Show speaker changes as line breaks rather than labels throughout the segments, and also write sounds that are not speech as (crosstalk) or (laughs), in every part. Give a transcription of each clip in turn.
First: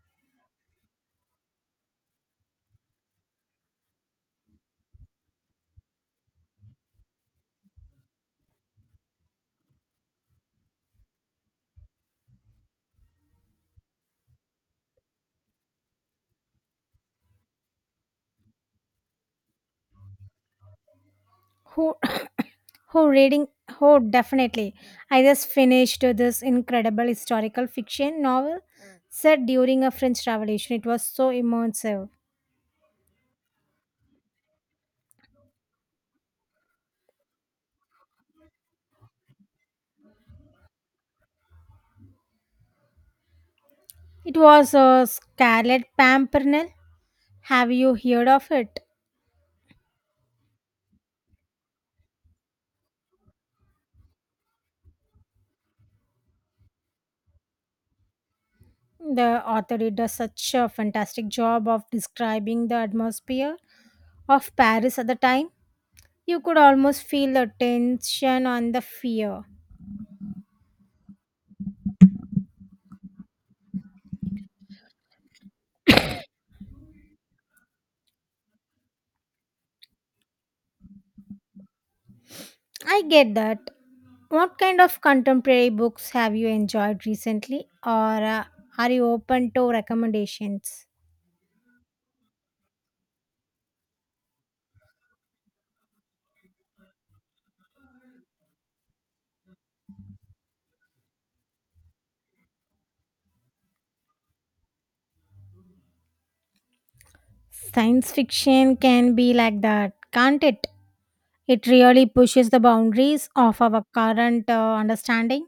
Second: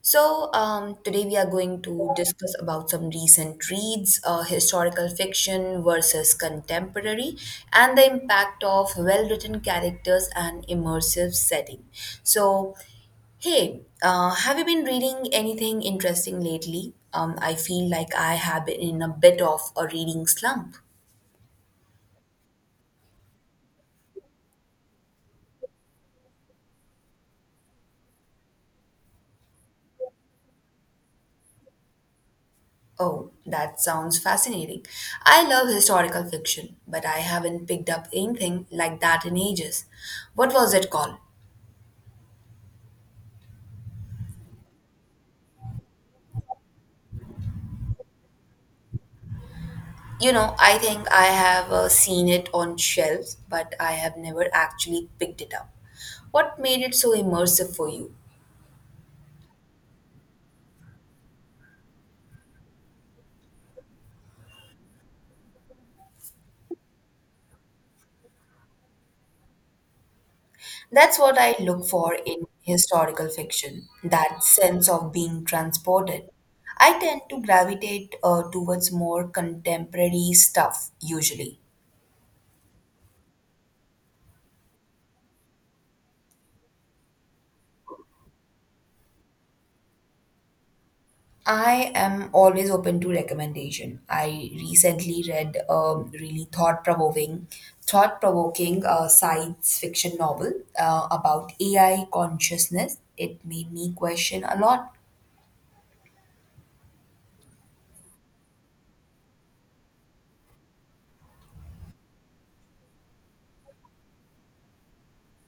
Today we are going to discuss about some recent reads, historical fiction versus contemporary, and the impact of well-written characters and immersive setting. So, Hey, have you been reading anything interesting lately? I feel like I have been in a bit of a reading slump.
Who? (laughs) (coughs) who reading who Definitely, I just finished this incredible historical fiction novel set during a french revolution. It was so immersive.
Oh, that sounds fascinating. I love historical fiction, but I haven't picked up anything like that in ages. What was it called?
It was Scarlet Pimpernel. Have you heard of it?
You know, I think I have seen it on shelves, but I have never actually picked it up. What made it so immersive for you?
The author did a such a fantastic job of describing the atmosphere of Paris at the time. You could almost feel the tension and the fear.
That's what I look for in historical fiction, that sense of being transported. I tend to gravitate towards more contemporary stuff usually.
I get that. What kind of contemporary books have you enjoyed recently, or are you open to recommendations?
I am always open to recommendation. I recently read a really thought-provoking science fiction novel about AI consciousness. It made me question a lot.
Science fiction can be like that, can't it? It really pushes the boundaries of our current understanding.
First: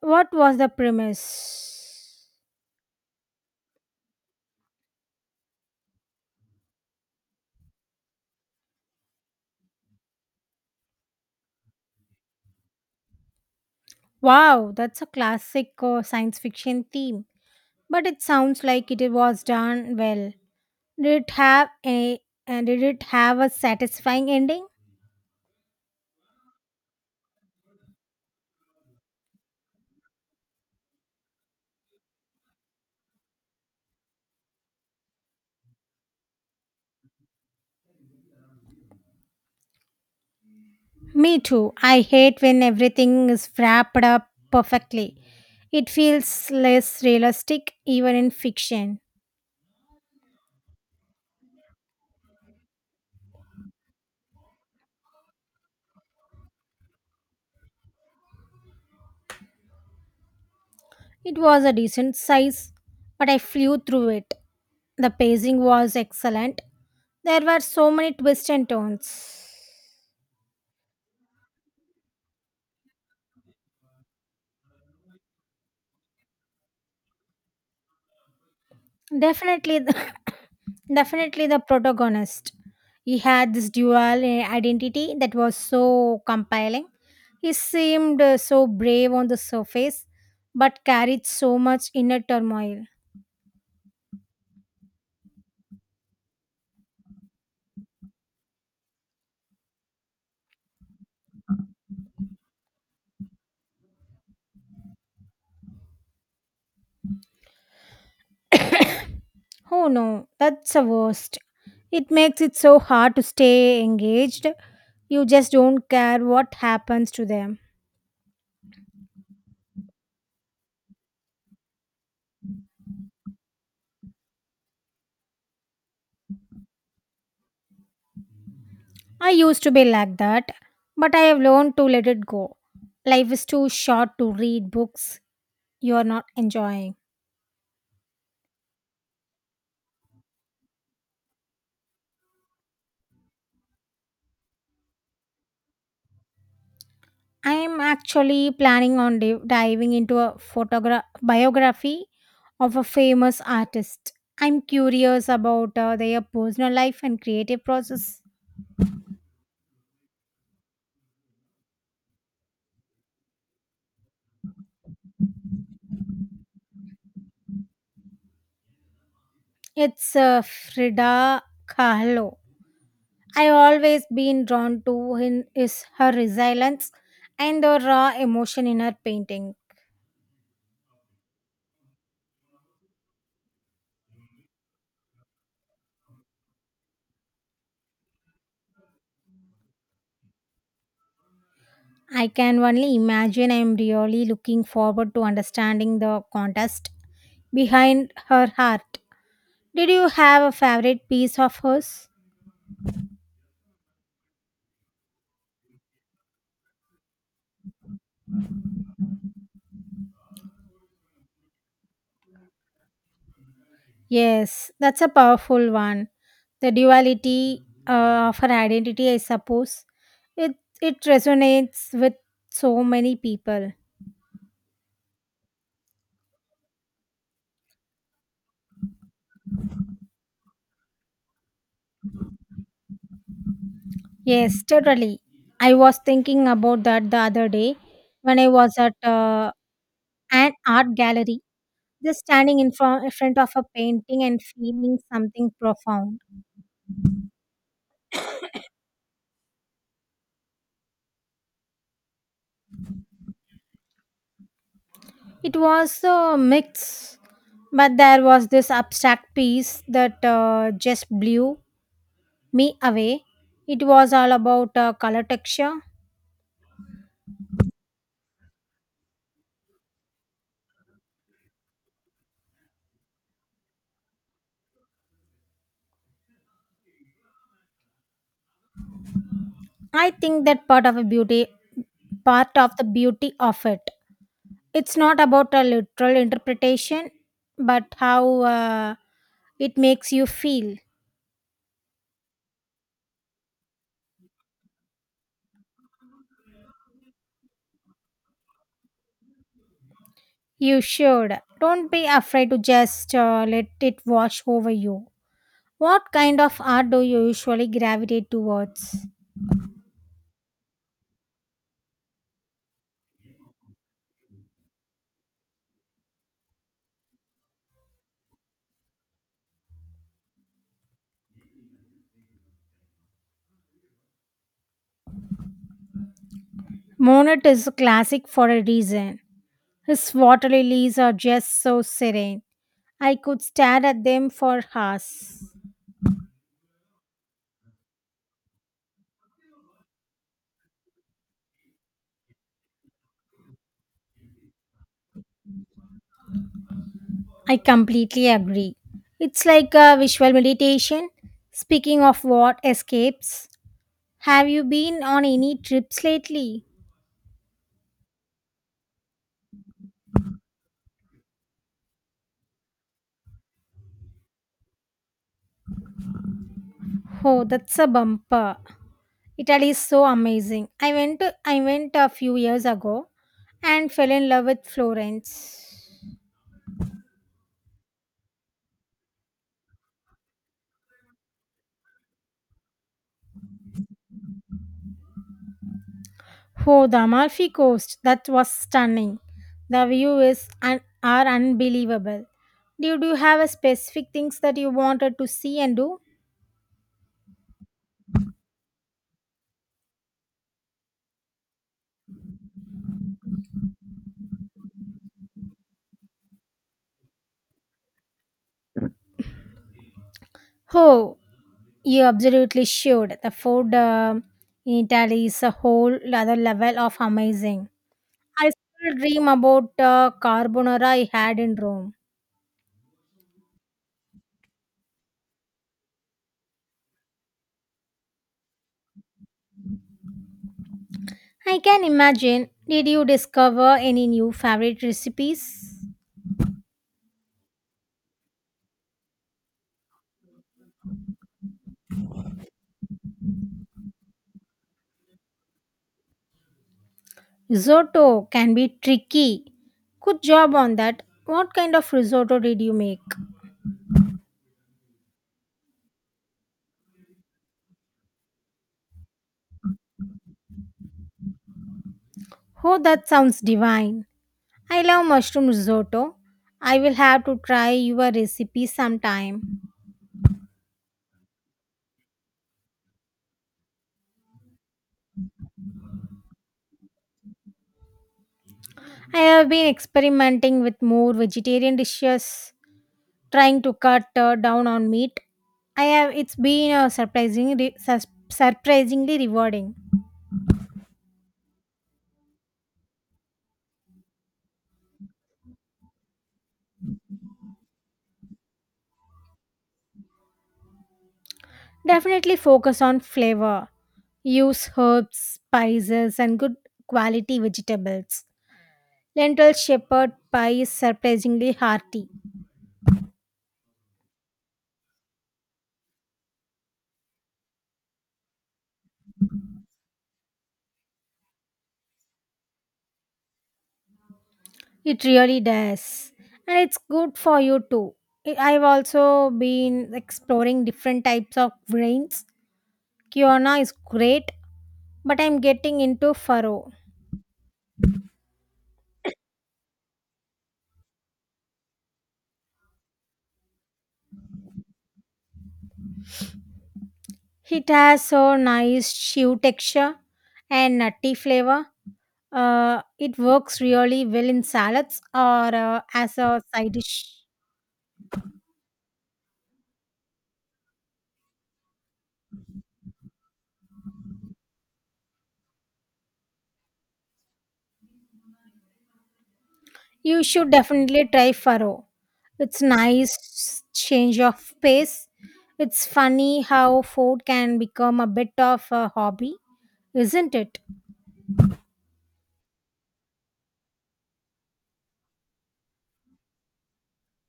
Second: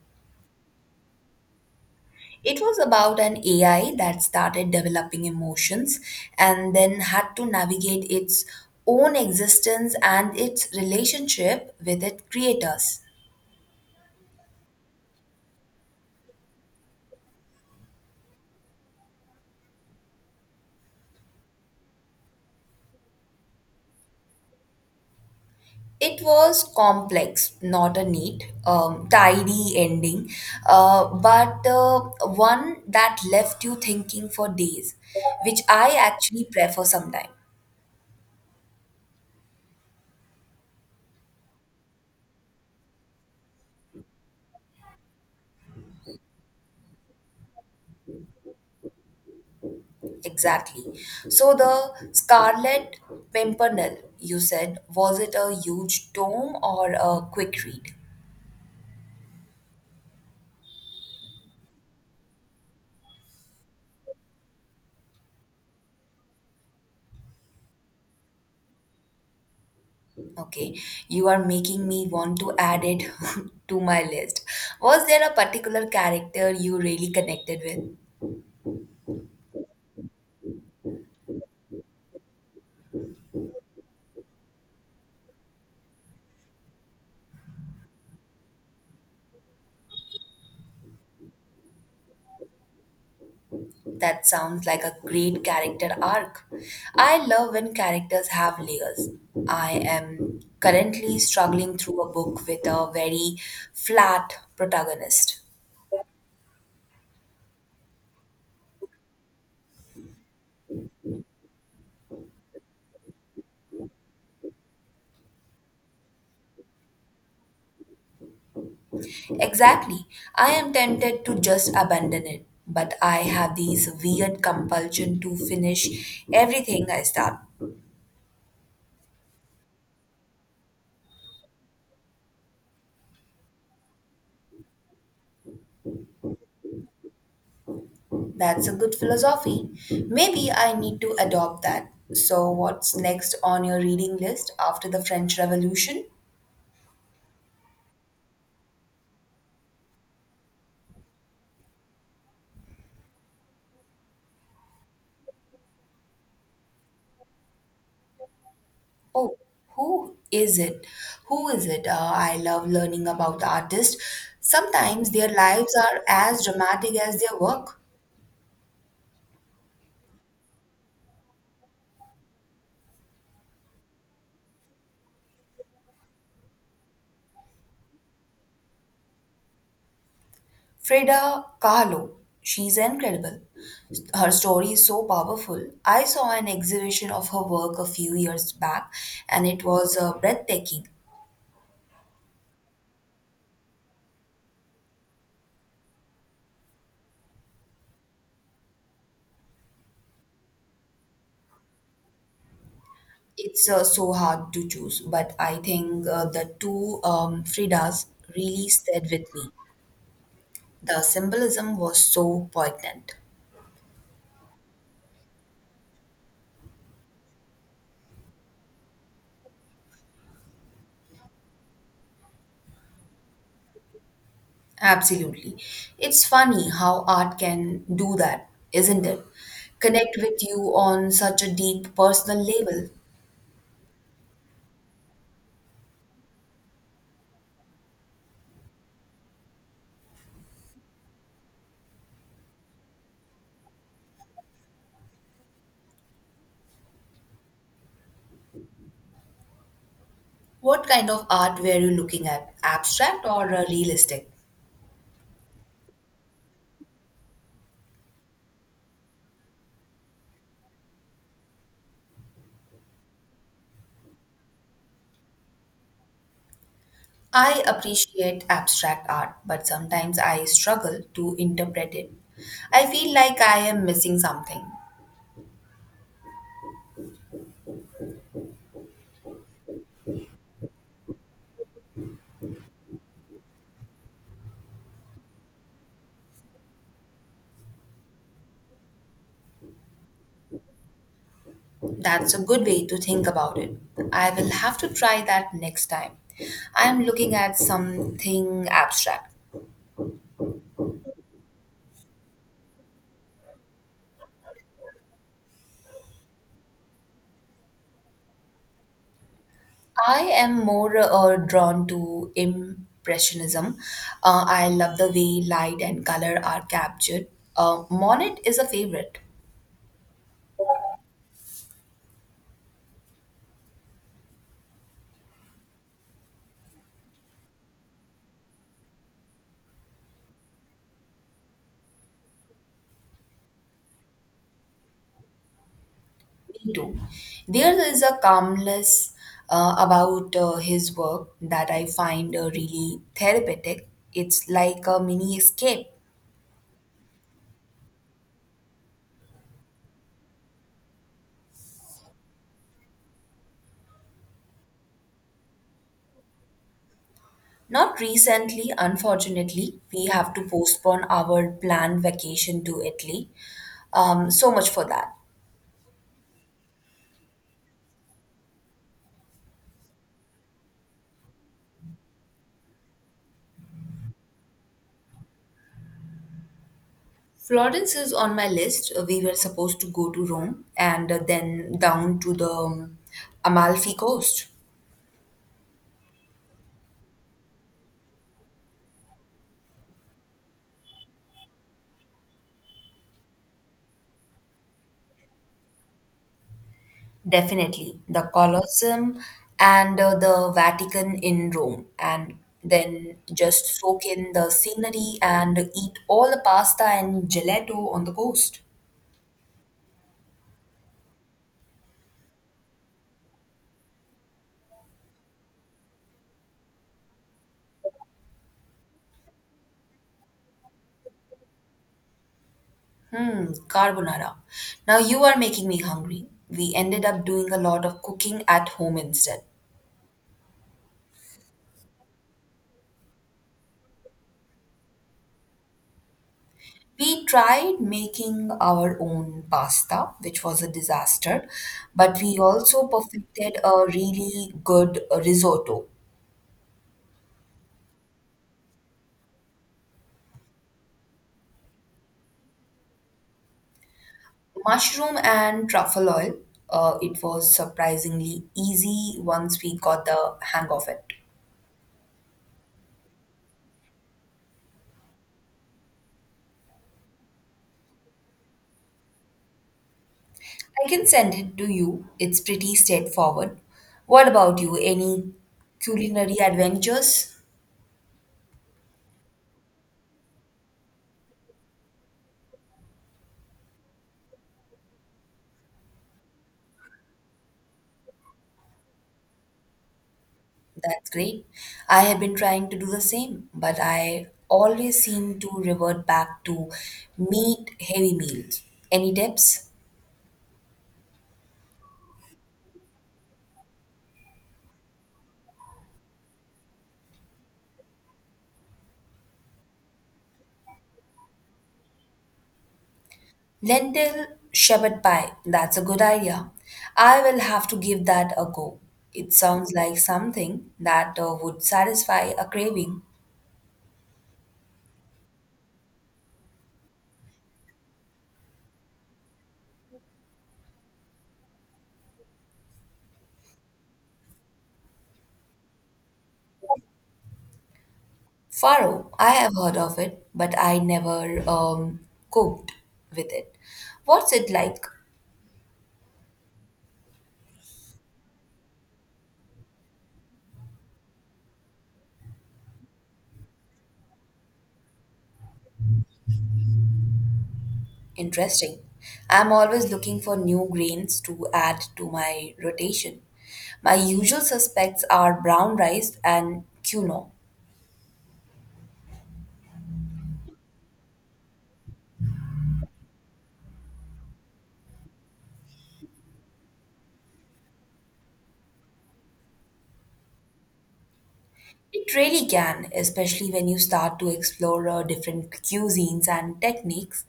What was the premise?
It was about an AI that started developing emotions and then had to navigate its own existence and its relationship with its creators.
Wow, that's a classic science fiction theme. But it sounds like it was done well. Did it have a And did it have a satisfying ending?
It was complex, not a neat, tidy ending, but one that left you thinking for days, which I actually prefer sometimes.
Me too. I hate when everything is wrapped up perfectly. It feels less realistic even in fiction.
Exactly. So the Scarlet Pimpernel, you said, was it a huge tome or a quick read?
It was a decent size, but I flew through it. The pacing was excellent. There were so many twists and turns.
Okay, you are making me want to add it (laughs) to my list. Was there a particular character you really connected with?
Definitely, the, (laughs) definitely the protagonist. He had this dual identity that was so compelling. He seemed so brave on the surface, but carried so much inner turmoil.
That sounds like a great character arc. I love when characters have layers. I am currently struggling through a book with a very flat protagonist.
Oh no, that's the worst. It makes it so hard to stay engaged. You just don't care what happens to them.
Exactly. I am tempted to just abandon it, but I have these weird compulsion to finish everything I start.
I used to be like that, but I have learned to let it go. Life is too short to read books you are not enjoying.
That's a good philosophy. Maybe I need to adopt that. So, what's next on your reading list after the French Revolution?
I am actually planning on diving into a biography of a famous artist. I'm curious about their personal life and creative process.
Oh, who is it? Who is it? I love learning about artists. Sometimes their lives are as dramatic as their work.
It's Frida Kahlo. I've always been drawn to in is her resilience and the raw emotion in her painting.
Frida Kahlo, she's incredible. Her story is so powerful. I saw an exhibition of her work a few years back, and it was breathtaking.
I can only imagine. I'm really looking forward to understanding the contest behind her heart. Did you have a favorite piece of hers?
It's so hard to choose, but I think the two Fridas really stayed with me. The symbolism was so poignant.
Yes, that's a powerful one. The duality of her identity, I suppose. It it resonates with so many people.
Absolutely. It's funny how art can do that, isn't it? Connect with you on such a deep personal level.
Yes, totally. I was thinking about that the other day when I was at an art gallery, just standing in front of a painting and feeling something profound.
What kind of art were you looking at? Abstract or realistic?
It was a mix, but there was this abstract piece that just blew me away. It was all about color texture.
I appreciate abstract art, but sometimes I struggle to interpret it. I feel like I am missing something.
I think that part of a beauty, Part of the beauty of it, it's not about a literal interpretation but how it makes you feel.
That's a good way to think about it. I will have to try that next time. I am looking at something abstract.
You should, don't be afraid to just let it wash over you. What kind of art do you usually gravitate towards?
I am more drawn to Impressionism. I love the way light and color are captured. Monet is a favorite.
Monet is a classic for a reason. His water lilies are just so serene. I could stare at them for hours.
Me too. There is a calmness about his work that I find really therapeutic. It's like a mini escape.
I completely agree, it's like a visual meditation. Speaking of what escapes, have you been on any trips lately?
Not recently, unfortunately, we have to postpone our planned vacation to Italy. So much for that.
Oh, that's a bumper. Italy is so amazing. I went a few years ago and fell in love with Florence.
Florence is on my list. We were supposed to go to Rome and then down to the Amalfi Coast.
Oh, the Amalfi Coast. That was stunning. The view is un- are unbelievable. Did you have a specific things that you wanted to see and do?
Definitely. The Colosseum and the Vatican in Rome. And then just soak in the scenery and eat all the pasta and gelato on the coast.
Oh, you absolutely should. The food in Italy is a whole other level of amazing. I still dream about the carbonara I had in Rome.
Hmm, carbonara. Now you are making me hungry. We ended up doing a lot of cooking at home instead.
I can imagine. Did you discover any new favorite recipes?
We tried making our own pasta, which was a disaster, but we also perfected a really good risotto.
Risotto can be tricky. Good job on that. What kind of risotto did you make?
Mushroom and truffle oil, it was surprisingly easy once we got the hang of it.
Oh, that sounds divine. I love mushroom risotto. I will have to try your recipe sometime.
I can send it to you. It's pretty straightforward. What about you? Any culinary adventures?
I have been experimenting with more vegetarian dishes, trying to cut down on meat. I have It's been surprisingly rewarding.
That's great. I have been trying to do the same, but I always seem to revert back to meat heavy meals. Any tips?
Definitely focus on flavor. Use herbs, spices and good quality vegetables. Lentil shepherd pie is surprisingly hearty.
Lentil shepherd pie. That's a good idea. I will have to give that a go. It sounds like something that would satisfy a craving.
It really does. And it's good for you too. I've also been exploring different types of grains. Kiona is great, but I'm getting into furrow.
Faro, I have heard of it, but I never cooked with it. What's it like?
It has so nice chew texture and nutty flavor. It works really well in salads or as a side dish.
Interesting. I'm always looking for new grains to add to my rotation. My usual suspects are brown rice and quinoa.
You should definitely try farro. It's nice change of pace. It's funny how food can become a bit of a hobby, isn't it?
It really can, especially when you start to explore different cuisines and techniques.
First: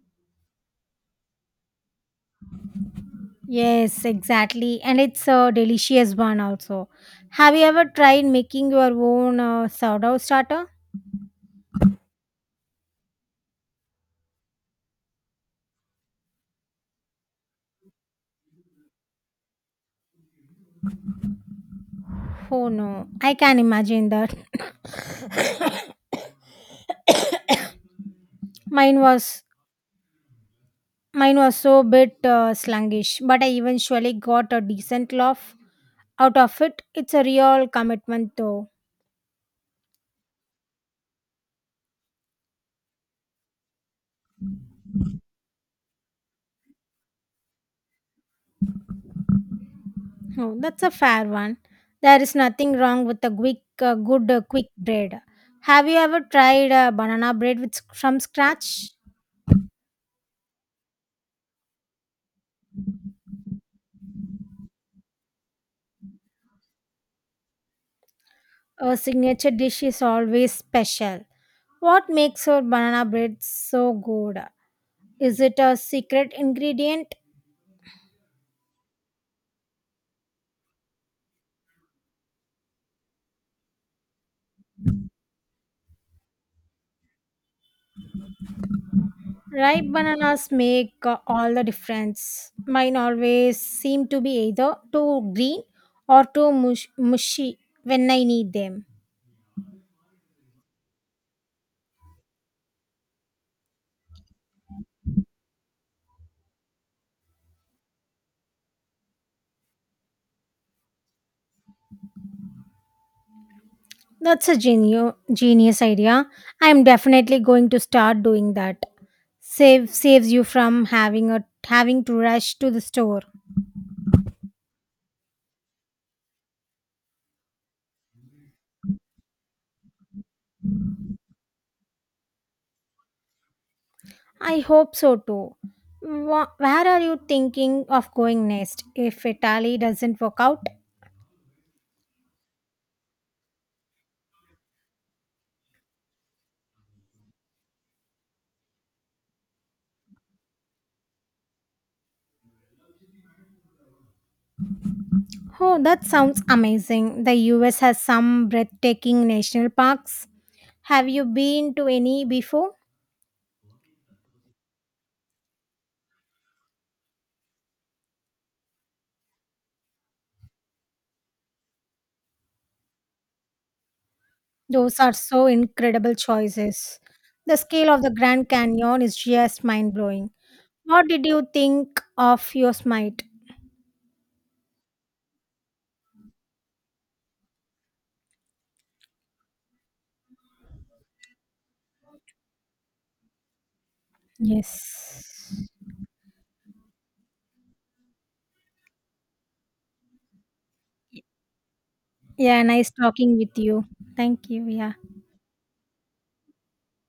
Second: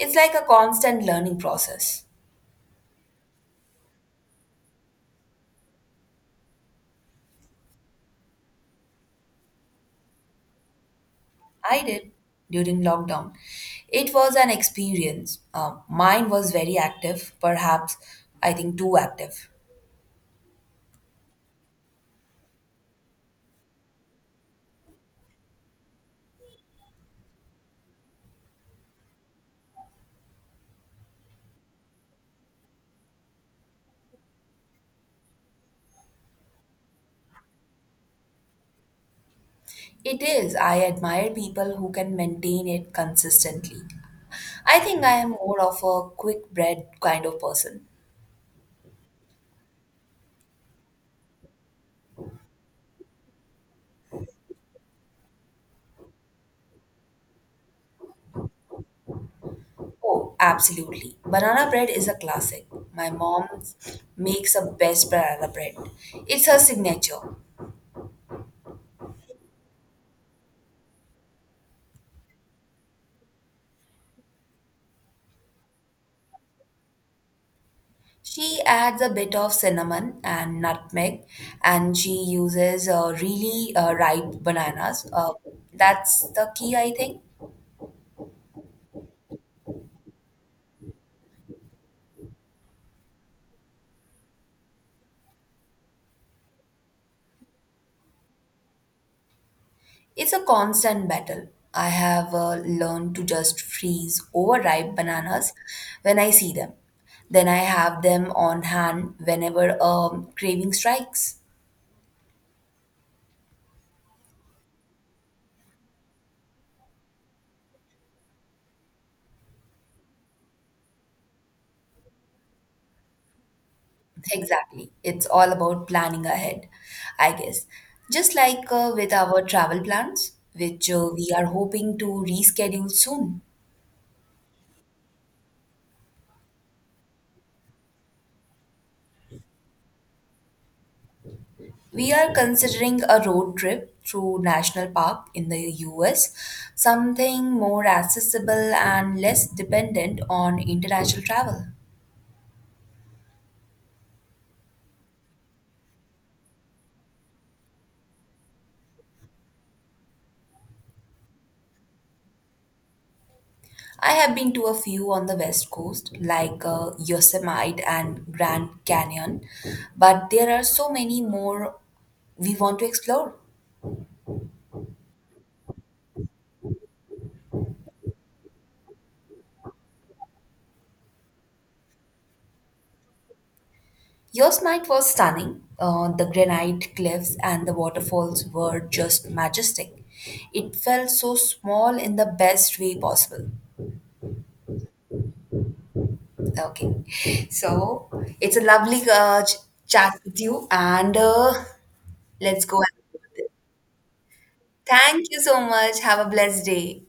It's like a constant learning process.
Yes, exactly. And it's a delicious one also. Have you ever tried making your own sourdough starter?
I did during lockdown. It was an experience. Mine was very active, perhaps, I think, too active.
Oh no, I can imagine that. Mine was Mine was so bit sluggish, but I eventually got a decent laugh out of it. It's a real commitment, though.
It is. I admire people who can maintain it consistently. I think I am more of a quick bread kind of person.
Oh, that's a fair one. There is nothing wrong with a quick bread. Have you ever tried banana bread from scratch?
Oh, absolutely. Banana bread is a classic. My mom makes the best banana bread. It's her signature.
A signature dish is always special. What makes your banana bread so good? Is it a secret ingredient?
She adds a bit of cinnamon and nutmeg, and she uses really ripe bananas. That's the key, I think.
Ripe bananas make all the difference. Mine always seem to be either too green or too mushy when I need them.
It's a constant battle. I have learned to just freeze overripe bananas when I see them. Then I have them on hand whenever craving strikes.
That's a genius idea. I'm definitely going to start doing that. Saves you from having to rush to the store.
Exactly. It's all about planning ahead, I guess. Just like with our travel plans, which we are hoping to reschedule soon.
I hope so too. Where are you thinking of going next if Italy doesn't work out?
We are considering a road trip through National Park in the US, something more accessible and less dependent on international travel.
Oh, that sounds amazing. The US has some breathtaking national parks. Have you been to any before?
I have been to a few on the West Coast, like Yosemite and Grand Canyon, but there are so many more we want to explore.
Those are so incredible choices. The scale of the Grand Canyon is just mind blowing. What did you think of your smite?
Yosemite was stunning. The granite cliffs and the waterfalls were just majestic. It felt so small in the best way possible.
Yes.
Okay. So it's a lovely chat with you, and
Yeah,
let's go.
nice talking with you. Thank you. Yeah.
Thank you so much. Have a blessed day.